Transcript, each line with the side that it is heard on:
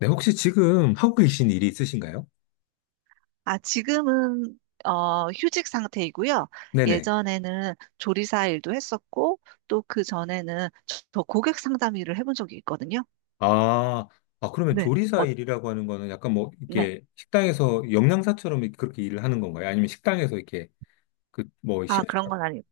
left: 네, 혹시 지금 하고 계신 일이 있으신가요?
right: 아, 지금은 휴직 상태이고요.
left: 네네.
right: 예전에는 조리사 일도 했었고, 또 그 전에는 저 고객 상담 일을 해본 적이 있거든요.
left: 아, 아, 그러면
right: 네.
left: 조리사
right: 어,
left: 일이라고 하는 거는 약간 뭐,
right: 네.
left: 이렇게 식당에서 영양사처럼 이렇게 그렇게 일을 하는 건가요? 아니면 식당에서 이렇게, 그, 뭐,
right: 아, 그런
left: 셰프처럼?
right: 건 아니,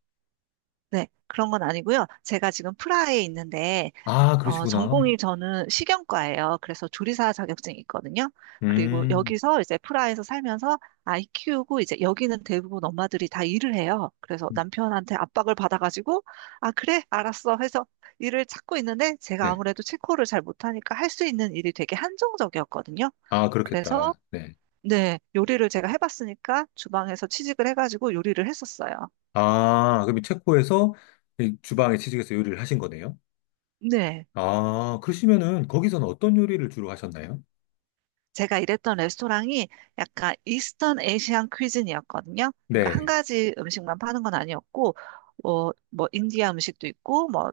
right: 네. 그런 건 아니고요. 제가 지금 프라하에 있는데,
left: 아, 그러시구나.
right: 전공이 저는 식용과예요. 그래서 조리사 자격증이 있거든요. 그리고
left: 음,
right: 여기서 이제 프라하에서 살면서 아이 키우고 이제 여기는 대부분 엄마들이 다 일을 해요. 그래서 남편한테 압박을 받아가지고 아, 그래, 알았어 해서 일을 찾고 있는데 제가
left: 네.
right: 아무래도 체코를 잘 못하니까 할 수 있는 일이 되게 한정적이었거든요.
left: 아,
right: 그래서
left: 그렇겠다. 네.
right: 네, 요리를 제가 해봤으니까 주방에서 취직을 해가지고 요리를 했었어요.
left: 아, 그럼 이 체코에서 이 주방에 취직해서 요리를 하신 거네요?
right: 네.
left: 아, 그러시면은 거기서는 어떤 요리를 주로 하셨나요?
right: 제가 일했던 레스토랑이 약간 이스턴 에이시안 퀴즈니였거든요. 그러니까 한
left: 네.
right: 가지 음식만 파는 건 아니었고, 뭐, 인디아 음식도 있고, 뭐,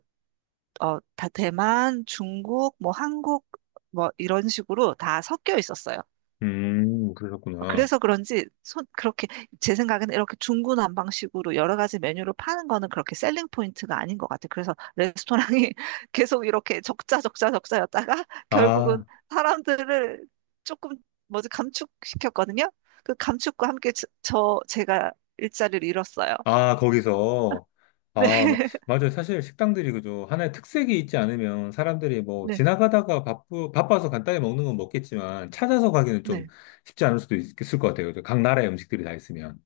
right: 다 대만, 중국, 뭐, 한국, 뭐, 이런 식으로 다 섞여 있었어요.
left: 그러셨구나.
right: 그래서 그런지 손 그렇게 제 생각에는 이렇게 중구난방식으로 여러 가지 메뉴를 파는 거는 그렇게 셀링 포인트가 아닌 것 같아요. 그래서 레스토랑이 계속 이렇게 적자 적자 적자였다가 결국은
left: 아.
right: 사람들을 조금 뭐지 감축시켰거든요. 그 감축과 함께 제가 일자리를 잃었어요.
left: 아, 거기서.
right: 네.
left: 아, 맞아요. 사실 식당들이 그죠. 하나의 특색이 있지 않으면 사람들이 뭐
right: 네.
left: 지나가다가 바빠서 간단히 먹는 건 먹겠지만 찾아서 가기는 좀
right: 네.
left: 쉽지 않을 수도 있을 것 같아요. 그죠? 각 나라의 음식들이 다 있으면.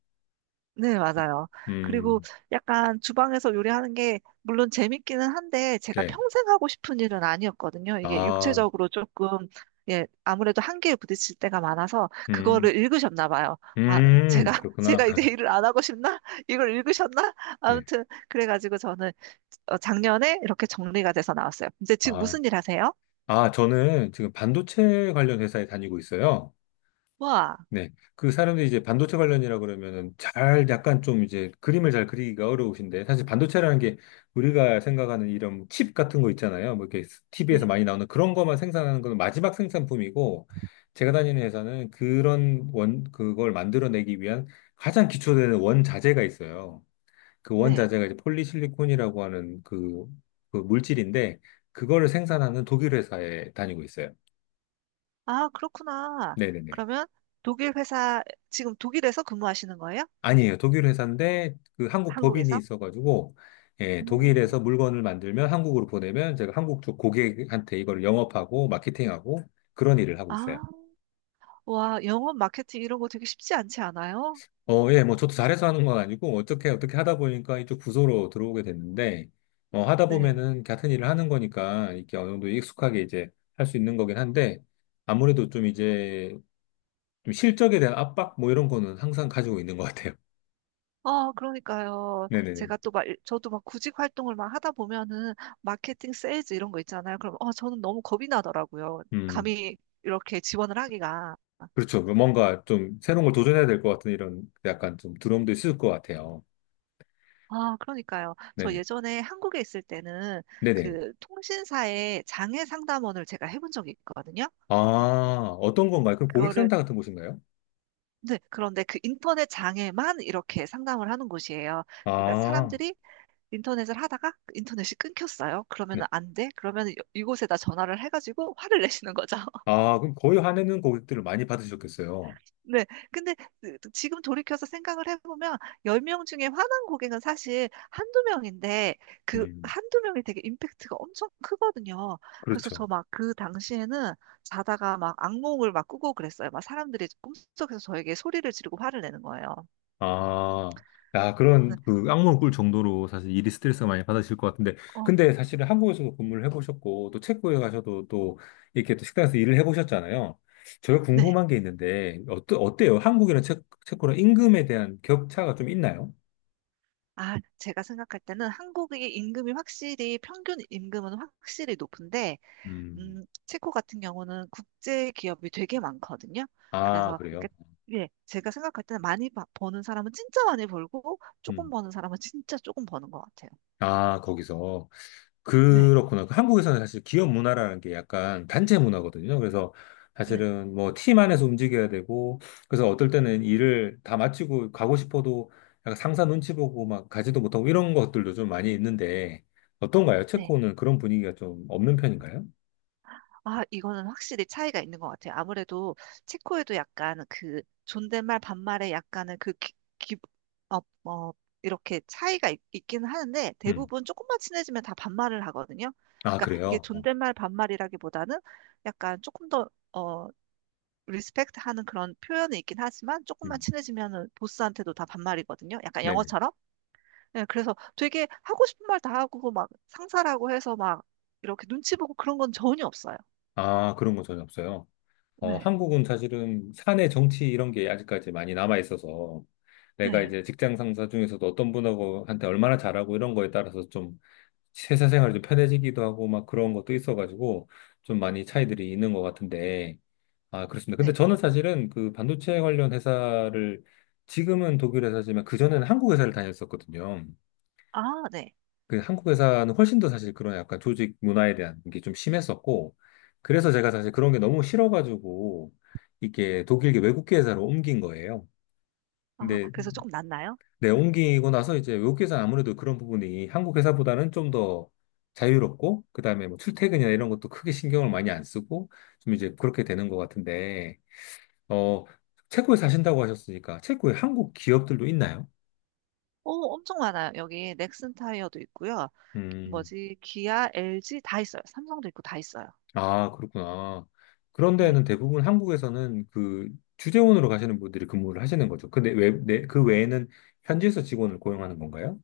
right: 네, 맞아요. 그리고
left: 음,
right: 약간 주방에서 요리하는 게 물론 재밌기는 한데 제가
left: 네.
right: 평생 하고 싶은 일은 아니었거든요. 이게
left: 아,
right: 육체적으로 조금 예, 아무래도 한계에 부딪힐 때가 많아서
left: 음,
right: 그거를 읽으셨나 봐요. 아, 제가
left: 그렇구나.
right: 제가 이제 일을 안 하고 싶나? 이걸 읽으셨나?
left: 네.
right: 아무튼 그래가지고 저는 작년에 이렇게 정리가 돼서 나왔어요. 이제 지금
left: 아,
right: 무슨 일 하세요?
left: 아, 저는 지금 반도체 관련 회사에 다니고 있어요.
right: 와,
left: 네. 그 사람들이 이제 반도체 관련이라 그러면은 잘 약간 좀 이제 그림을 잘 그리기가 어려우신데 사실 반도체라는 게 우리가 생각하는 이런 칩 같은 거 있잖아요. 뭐 이렇게 TV에서
right: 네,
left: 많이 나오는 그런 것만 생산하는 건 마지막 생산품이고 제가 다니는 회사는 그걸 만들어내기 위한 가장 기초되는 원자재가 있어요. 그
right: 네.
left: 원자재가 이제 폴리실리콘이라고 하는 그, 그 물질인데 그거를 생산하는 독일 회사에 다니고 있어요.
right: 아, 그렇구나.
left: 네네네.
right: 그러면 독일 회사 지금 독일에서 근무하시는 거예요?
left: 아니에요. 독일 회사인데 그 한국 법인이
right: 한국에서?
left: 있어가지고 예,
right: 음.
left: 독일에서 물건을 만들면 한국으로 보내면 제가 한국 쪽 고객한테 이걸 영업하고 마케팅하고 그런 일을 하고
right: 아,
left: 있어요.
right: 와, 영업 마케팅 이런 거 되게 쉽지 않지 않아요?
left: 어, 예, 뭐 저도 잘해서 하는 건 아니고 어떻게 어떻게 하다 보니까 이쪽 부서로 들어오게 됐는데 어, 하다
right: 네.
left: 보면은 같은 일을 하는 거니까 이렇게 어느 정도 익숙하게 이제 할 수 있는 거긴 한데 아무래도 좀 이제 좀 실적에 대한 압박 뭐 이런 거는 항상 가지고 있는 것 같아요.
right: 어, 그러니까요.
left: 네네네.
right: 저도 막 구직 활동을 막 하다 보면은 마케팅 세일즈 이런 거 있잖아요. 그럼, 저는 너무 겁이 나더라고요.
left: 음.
right: 감히 이렇게 지원을 하기가.
left: 그렇죠. 그 뭔가 좀 새로운 걸 도전해야 될 것 같은 이런 약간 좀 두려움도 있을 것 같아요.
right: 아, 그러니까요. 저
left: 네네.
right: 예전에 한국에 있을 때는
left: 네네.
right: 그 통신사의 장애 상담원을 제가 해본 적이 있거든요.
left: 아, 어떤 건가요? 그럼
right: 그거를
left: 고객센터 같은 곳인가요?
right: 네, 그런데 그 인터넷 장애만 이렇게 상담을 하는 곳이에요. 그러니까
left: 아,
right: 사람들이 인터넷을 하다가 그 인터넷이 끊겼어요.
left: 네.
right: 그러면은 안 돼? 그러면 이곳에다 전화를 해가지고 화를 내시는 거죠.
left: 아, 그럼 거의 화내는 고객들을 많이 받으셨겠어요.
right: 네. 근데 그 지금 돌이켜서 생각을 해보면 10명 중에 화난 고객은 사실 한두 명인데 그
left: 음,
right: 한두 명이 되게 임팩트가 엄청 크거든요. 그래서
left: 그렇죠.
right: 저 막 그 당시에는 자다가 막 악몽을 막 꾸고 그랬어요. 막 사람들이 꿈속에서 저에게 소리를 지르고 화를 내는 거예요.
left: 아, 야, 그런
right: 네.
left: 그 악몽을 꿀 정도로 사실 일이 스트레스 많이 받으실 것 같은데.
right: 어,
left: 근데 사실은 한국에서도 근무를 해보셨고, 또 체코에 가셔도 또 이렇게 또 식당에서 일을 해보셨잖아요. 제가
right: 네.
left: 궁금한 게 있는데, 어떠, 어때요? 한국이랑 체코랑 임금에 대한 격차가 좀 있나요?
right: 아, 제가 생각할 때는 한국의 임금이 확실히 평균 임금은 확실히 높은데,
left: 음,
right: 체코 같은 경우는 국제 기업이 되게 많거든요.
left: 아,
right: 그래서 이렇게
left: 그래요?
right: 예, 제가 생각할 때는 많이 버는 사람은 진짜 많이 벌고 조금 버는 사람은 진짜 조금 버는 것 같아요.
left: 아, 거기서.
right: 네,
left: 그렇구나. 그 한국에서는 사실 기업 문화라는 게 약간 단체 문화거든요. 그래서
right: 네.
left: 사실은 뭐 팀 안에서 움직여야 되고, 그래서 어떨 때는 일을 다 마치고 가고 싶어도 약간 상사 눈치 보고 막 가지도 못하고 이런 것들도 좀 많이 있는데, 어떤가요?
right: 네.
left: 체코는 그런 분위기가 좀 없는 편인가요?
right: 아, 이거는 확실히 차이가 있는 것 같아요. 아무래도 체코에도 약간 그 존댓말 반말에 약간은 어, 어, 이렇게 차이가 있긴 하는데
left: 음.
right: 대부분 조금만 친해지면 다 반말을 하거든요.
left: 아,
right: 그러니까 이게
left: 그래요? 어,
right: 존댓말 반말이라기보다는 약간 조금 더 리스펙트 하는 그런 표현이 있긴 하지만 조금만
left: 음.
right: 친해지면은 보스한테도 다 반말이거든요. 약간
left: 네네.
right: 영어처럼. 예, 그래서 되게 하고 싶은 말 다 하고 막 상사라고 해서 막 이렇게 눈치 보고 그런 건 전혀 없어요.
left: 아, 그런 거 전혀 없어요. 어,
right: 네.
left: 한국은 사실은 사내 정치 이런 게 아직까지 많이 남아 있어서 내가
right: 네.
left: 이제 직장 상사 중에서도 어떤 분하고 한테 얼마나 잘하고 이런 거에 따라서 좀 회사 생활이 좀 편해지기도 하고 막 그런 것도 있어가지고 좀 많이 차이들이 있는 것 같은데 아, 그렇습니다. 근데
right: 네.
left: 저는 사실은 그 반도체 관련 회사를 지금은 독일 회사지만 그전에는 한국 회사를 다녔었거든요.
right: 아, 네.
left: 그 한국 회사는 훨씬 더 사실 그런 약간 조직 문화에 대한 게 좀 심했었고, 그래서 제가 사실 그런 게 너무 싫어가지고, 이게 독일계 외국계 회사로 옮긴 거예요.
right: 아,
left: 근데
right: 그래서 조금 낫나요?
left: 내 옮기고 나서 이제 외국계 회사는 아무래도 그런 부분이 한국 회사보다는 좀 더 자유롭고, 그 다음에 뭐 출퇴근이나 이런 것도 크게 신경을 많이 안 쓰고, 좀 이제 그렇게 되는 것 같은데, 어, 체코에 사신다고 하셨으니까, 체코에 한국 기업들도 있나요?
right: 오, 엄청 많아요. 여기 넥슨 타이어도 있고요.
left: 음,
right: 뭐지, 기아, LG 다 있어요. 삼성도 있고 다 있어요.
left: 아, 그렇구나. 그런
right: 네.
left: 데는 대부분 한국에서는 그 주재원으로 가시는 분들이 근무를 하시는 거죠. 근데 그 외에는 현지에서 직원을 고용하는 건가요?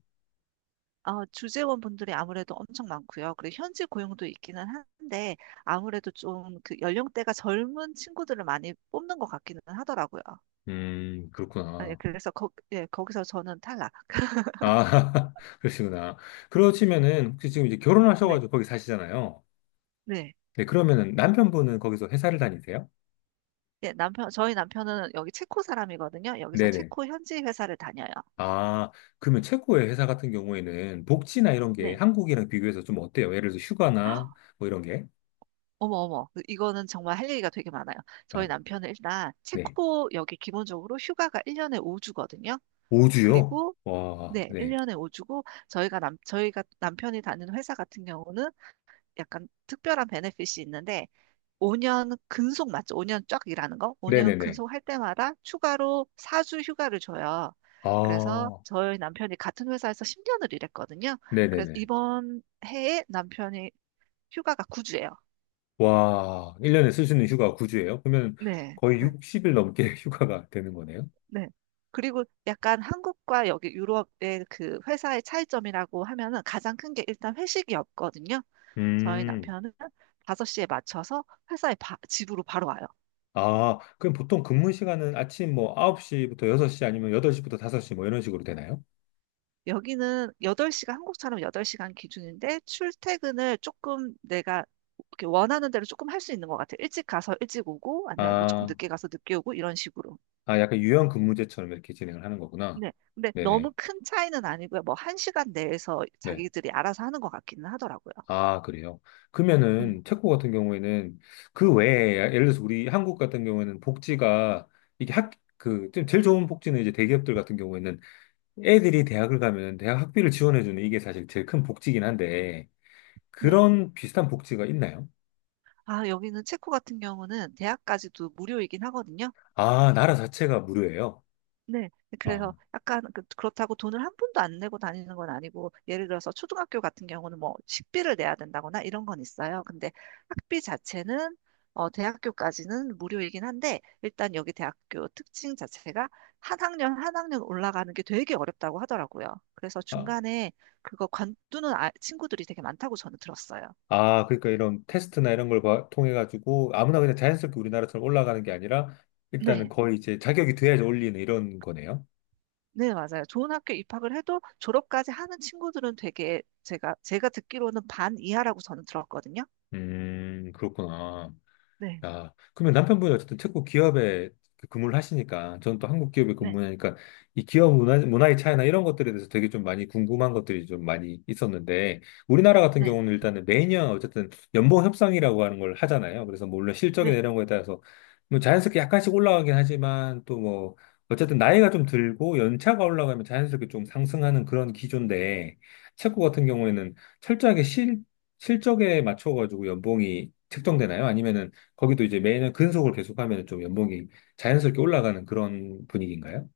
right: 아, 주재원 분들이 아무래도 엄청 많고요. 그리고 현지 고용도 있기는 한데, 아무래도 좀 그 연령대가 젊은 친구들을 많이 뽑는 것 같기는 하더라고요. 아, 예,
left: 그렇구나.
right: 그래서 거, 예, 거기서 저는 탈락.
left: 아, 그러시구나. 그러시면은 혹시 지금 이제
right: 네,
left: 결혼하셔가지고 거기 사시잖아요.
right: 네.
left: 네, 그러면은 남편분은 거기서 회사를 다니세요?
right: 예, 남편, 저희 남편은 여기 체코 사람이거든요. 여기서
left: 네네.
right: 체코 현지 회사를 다녀요.
left: 아, 그러면 체코의 회사 같은 경우에는 복지나 이런 게
right: 네.
left: 한국이랑 비교해서 좀 어때요? 예를 들어서 휴가나 뭐 이런 게?
right: 어머, 어머. 그, 이거는 정말 할 얘기가 되게 많아요.
left: 아,
right: 저희 남편은 일단
left: 네.
right: 체코 여기 기본적으로 휴가가 1년에 5주거든요.
left: 5주요?
right: 그리고
left: 와,
right: 네,
left: 네.
right: 1년에 5주고 저희가 남편이 다니는 회사 같은 경우는 약간 특별한 베네핏이 있는데 5년 근속 맞죠? 5년 쫙 일하는 거? 5년
left: 네네네.
right: 근속할 때마다 추가로 4주 휴가를 줘요. 그래서
left: 아,
right: 저희 남편이 같은 회사에서 10년을 일했거든요. 그래서
left: 네네네.
right: 이번 해에 남편이 휴가가 9주예요.
left: 와, 1년에 쓸 수 있는 휴가가 9주예요? 그러면
right: 네.
left: 거의 60일 넘게 휴가가 되는 거네요?
right: 네. 그리고 약간 한국과 여기 유럽의 그 회사의 차이점이라고 하면은 가장 큰 게 일단 회식이 없거든요. 저희
left: 음,
right: 남편은 5시에 맞춰서 회사에 집으로 바로 와요.
left: 아, 그럼 보통 근무 시간은 아침 뭐 9시부터 6시 아니면 8시부터 5시 뭐 이런 식으로 되나요?
right: 여기는 8시간, 한국처럼 8시간 기준인데 출퇴근을 조금 내가 이렇게 원하는 대로 조금 할 수 있는 것 같아요. 일찍 가서 일찍 오고 아니면 뭐 조금
left: 아,
right: 늦게 가서 늦게 오고 이런 식으로.
left: 아, 약간 유연 근무제처럼 이렇게 진행을 하는 거구나.
right: 네. 근데
left: 네네.
right: 너무 큰 차이는 아니고요. 뭐 1시간 내에서
left: 네.
right: 자기들이 알아서 하는 것 같기는 하더라고요.
left: 아, 그래요.
right: 음.
left: 그러면은 체코 같은 경우에는 그 외에 예를 들어서 우리 한국 같은 경우에는 복지가 이게 학, 그, 좀 제일 좋은 복지는 이제 대기업들 같은 경우에는 애들이 대학을 가면 대학 학비를 지원해주는 이게 사실 제일 큰 복지긴 한데,
right: 네.
left: 그런 비슷한 복지가 있나요?
right: 아, 여기는 체코 같은 경우는 대학까지도 무료이긴 하거든요.
left: 아, 나라 자체가 무료예요.
right: 네. 그래서
left: 어.
right: 약간 그렇다고 돈을 한 푼도 안 내고 다니는 건 아니고, 예를 들어서 초등학교 같은 경우는 뭐 식비를 내야 된다거나 이런 건 있어요. 근데 학비 자체는 어, 대학교까지는 무료이긴 한데, 일단 여기 대학교 특징 자체가 한 학년 한 학년 올라가는 게 되게 어렵다고 하더라고요. 그래서
left: 아,
right: 중간에 그거 관두는 친구들이 되게 많다고 저는 들었어요.
left: 아, 그러니까 이런 테스트나 이런 걸 통해가지고 아무나 그냥 자연스럽게 우리나라처럼 올라가는 게 아니라 일단은
right: 네.
left: 거의 이제 자격이 돼야지 올리는 이런 거네요.
right: 네, 맞아요. 좋은 학교 입학을 해도 졸업까지 하는 친구들은 되게 제가 듣기로는 반 이하라고 저는 들었거든요.
left: 그렇구나.
right: 네,
left: 아, 그러면 남편분이 어쨌든 체코 기업에 그 근무를 하시니까, 저는 또 한국 기업에
right: 네,
left: 근무하니까, 이 기업 문화의 차이나 이런 것들에 대해서 되게 좀 많이 궁금한 것들이 좀 많이 있었는데, 우리나라 같은
right: 네,
left: 경우는 일단은 매년 어쨌든 연봉 협상이라고 하는 걸 하잖아요. 그래서 뭐 물론 실적이나
right: 네.
left: 이런 거에 따라서 뭐 자연스럽게 약간씩 올라가긴 하지만, 또 뭐, 어쨌든 나이가 좀 들고 연차가 올라가면 자연스럽게 좀 상승하는 그런 기조인데, 체코 같은 경우에는 철저하게 실적에 맞춰가지고 연봉이 책정되나요? 아니면은 거기도 이제 매년 근속을 계속하면 좀 연봉이 자연스럽게 올라가는 그런 분위기인가요?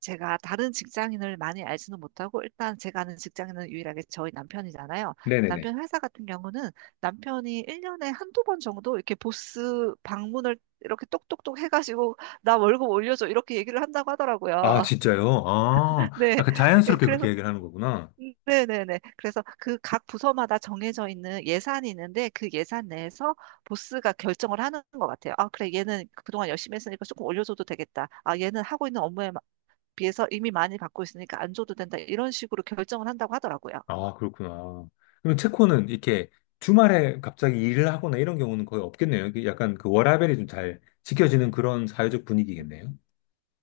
right: 제가 다른 직장인을 많이 알지는 못하고 일단 제가 아는 직장인은 유일하게 저희 남편이잖아요.
left: 네네네.
right: 남편 회사 같은 경우는 남편이 1년에 한두 번 정도 이렇게 보스 방문을 이렇게 똑똑똑 해가지고 나 월급 올려줘 이렇게 얘기를 한다고 하더라고요.
left: 아, 진짜요? 아,
right: 네.
left: 약간
right: 예,
left: 자연스럽게 그렇게
right: 그래서
left: 얘기를 하는 거구나.
right: 네네네. 그래서 그 각 부서마다 정해져 있는 예산이 있는데 그 예산 내에서 보스가 결정을 하는 것 같아요. 아, 그래, 얘는 그동안 열심히 했으니까 조금 올려줘도 되겠다. 아, 얘는 하고 있는 업무에 비해서 이미 많이 받고 있으니까 안 줘도 된다. 이런 식으로 결정을 한다고 하더라고요.
left: 아, 그렇구나. 그럼 체코는 이렇게 주말에 갑자기 일을 하거나 이런 경우는 거의 없겠네요. 이게 약간 그 워라밸이 좀 잘 지켜지는 그런 사회적 분위기겠네요.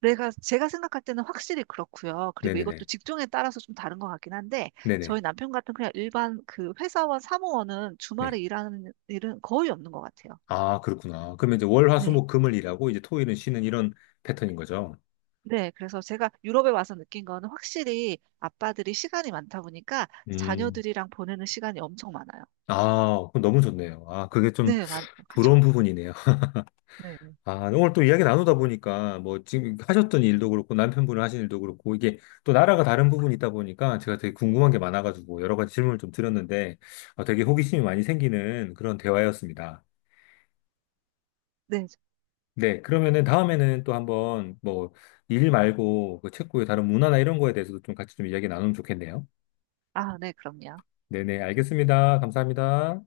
right: 제가 생각할 때는 확실히 그렇고요. 그리고 이것도
left: 네네네.
right: 직종에 따라서 좀 다른 것 같긴 한데
left: 네네.
right: 저희 남편 같은 그냥 일반 그 회사원, 사무원은
left: 네.
right: 주말에 일하는 일은 거의 없는 것 같아요.
left: 아, 그렇구나. 그러면 이제 월, 화, 수,
right: 네.
left: 목, 금을 일하고 이제 토일은 쉬는 이런 패턴인 거죠.
right: 네, 그래서 제가 유럽에 와서 느낀 거는 확실히 아빠들이 시간이 많다 보니까
left: 음.
right: 자녀들이랑 보내는 시간이 엄청 많아요.
left: 아, 그럼 너무 좋네요. 아, 그게 좀
right: 네, 그쵸.
left: 부러운 부분이네요.
right: 네,
left: 아, 오늘 또 이야기 나누다 보니까 뭐 지금 하셨던 일도 그렇고 남편분이 하신 일도 그렇고 이게 또 나라가 다른 부분이 있다 보니까 제가 되게 궁금한 게 많아가지고 여러 가지 질문을 좀 드렸는데 어, 되게 호기심이 많이 생기는 그런 대화였습니다.
right: 네.
left: 네, 그러면은 다음에는 또 한번 뭐 일 말고 그 체코의 다른 문화나 이런 거에 대해서도 좀 같이 좀 이야기 나누면 좋겠네요.
right: 아, 네, 그럼요.
left: 네네, 알겠습니다. 감사합니다.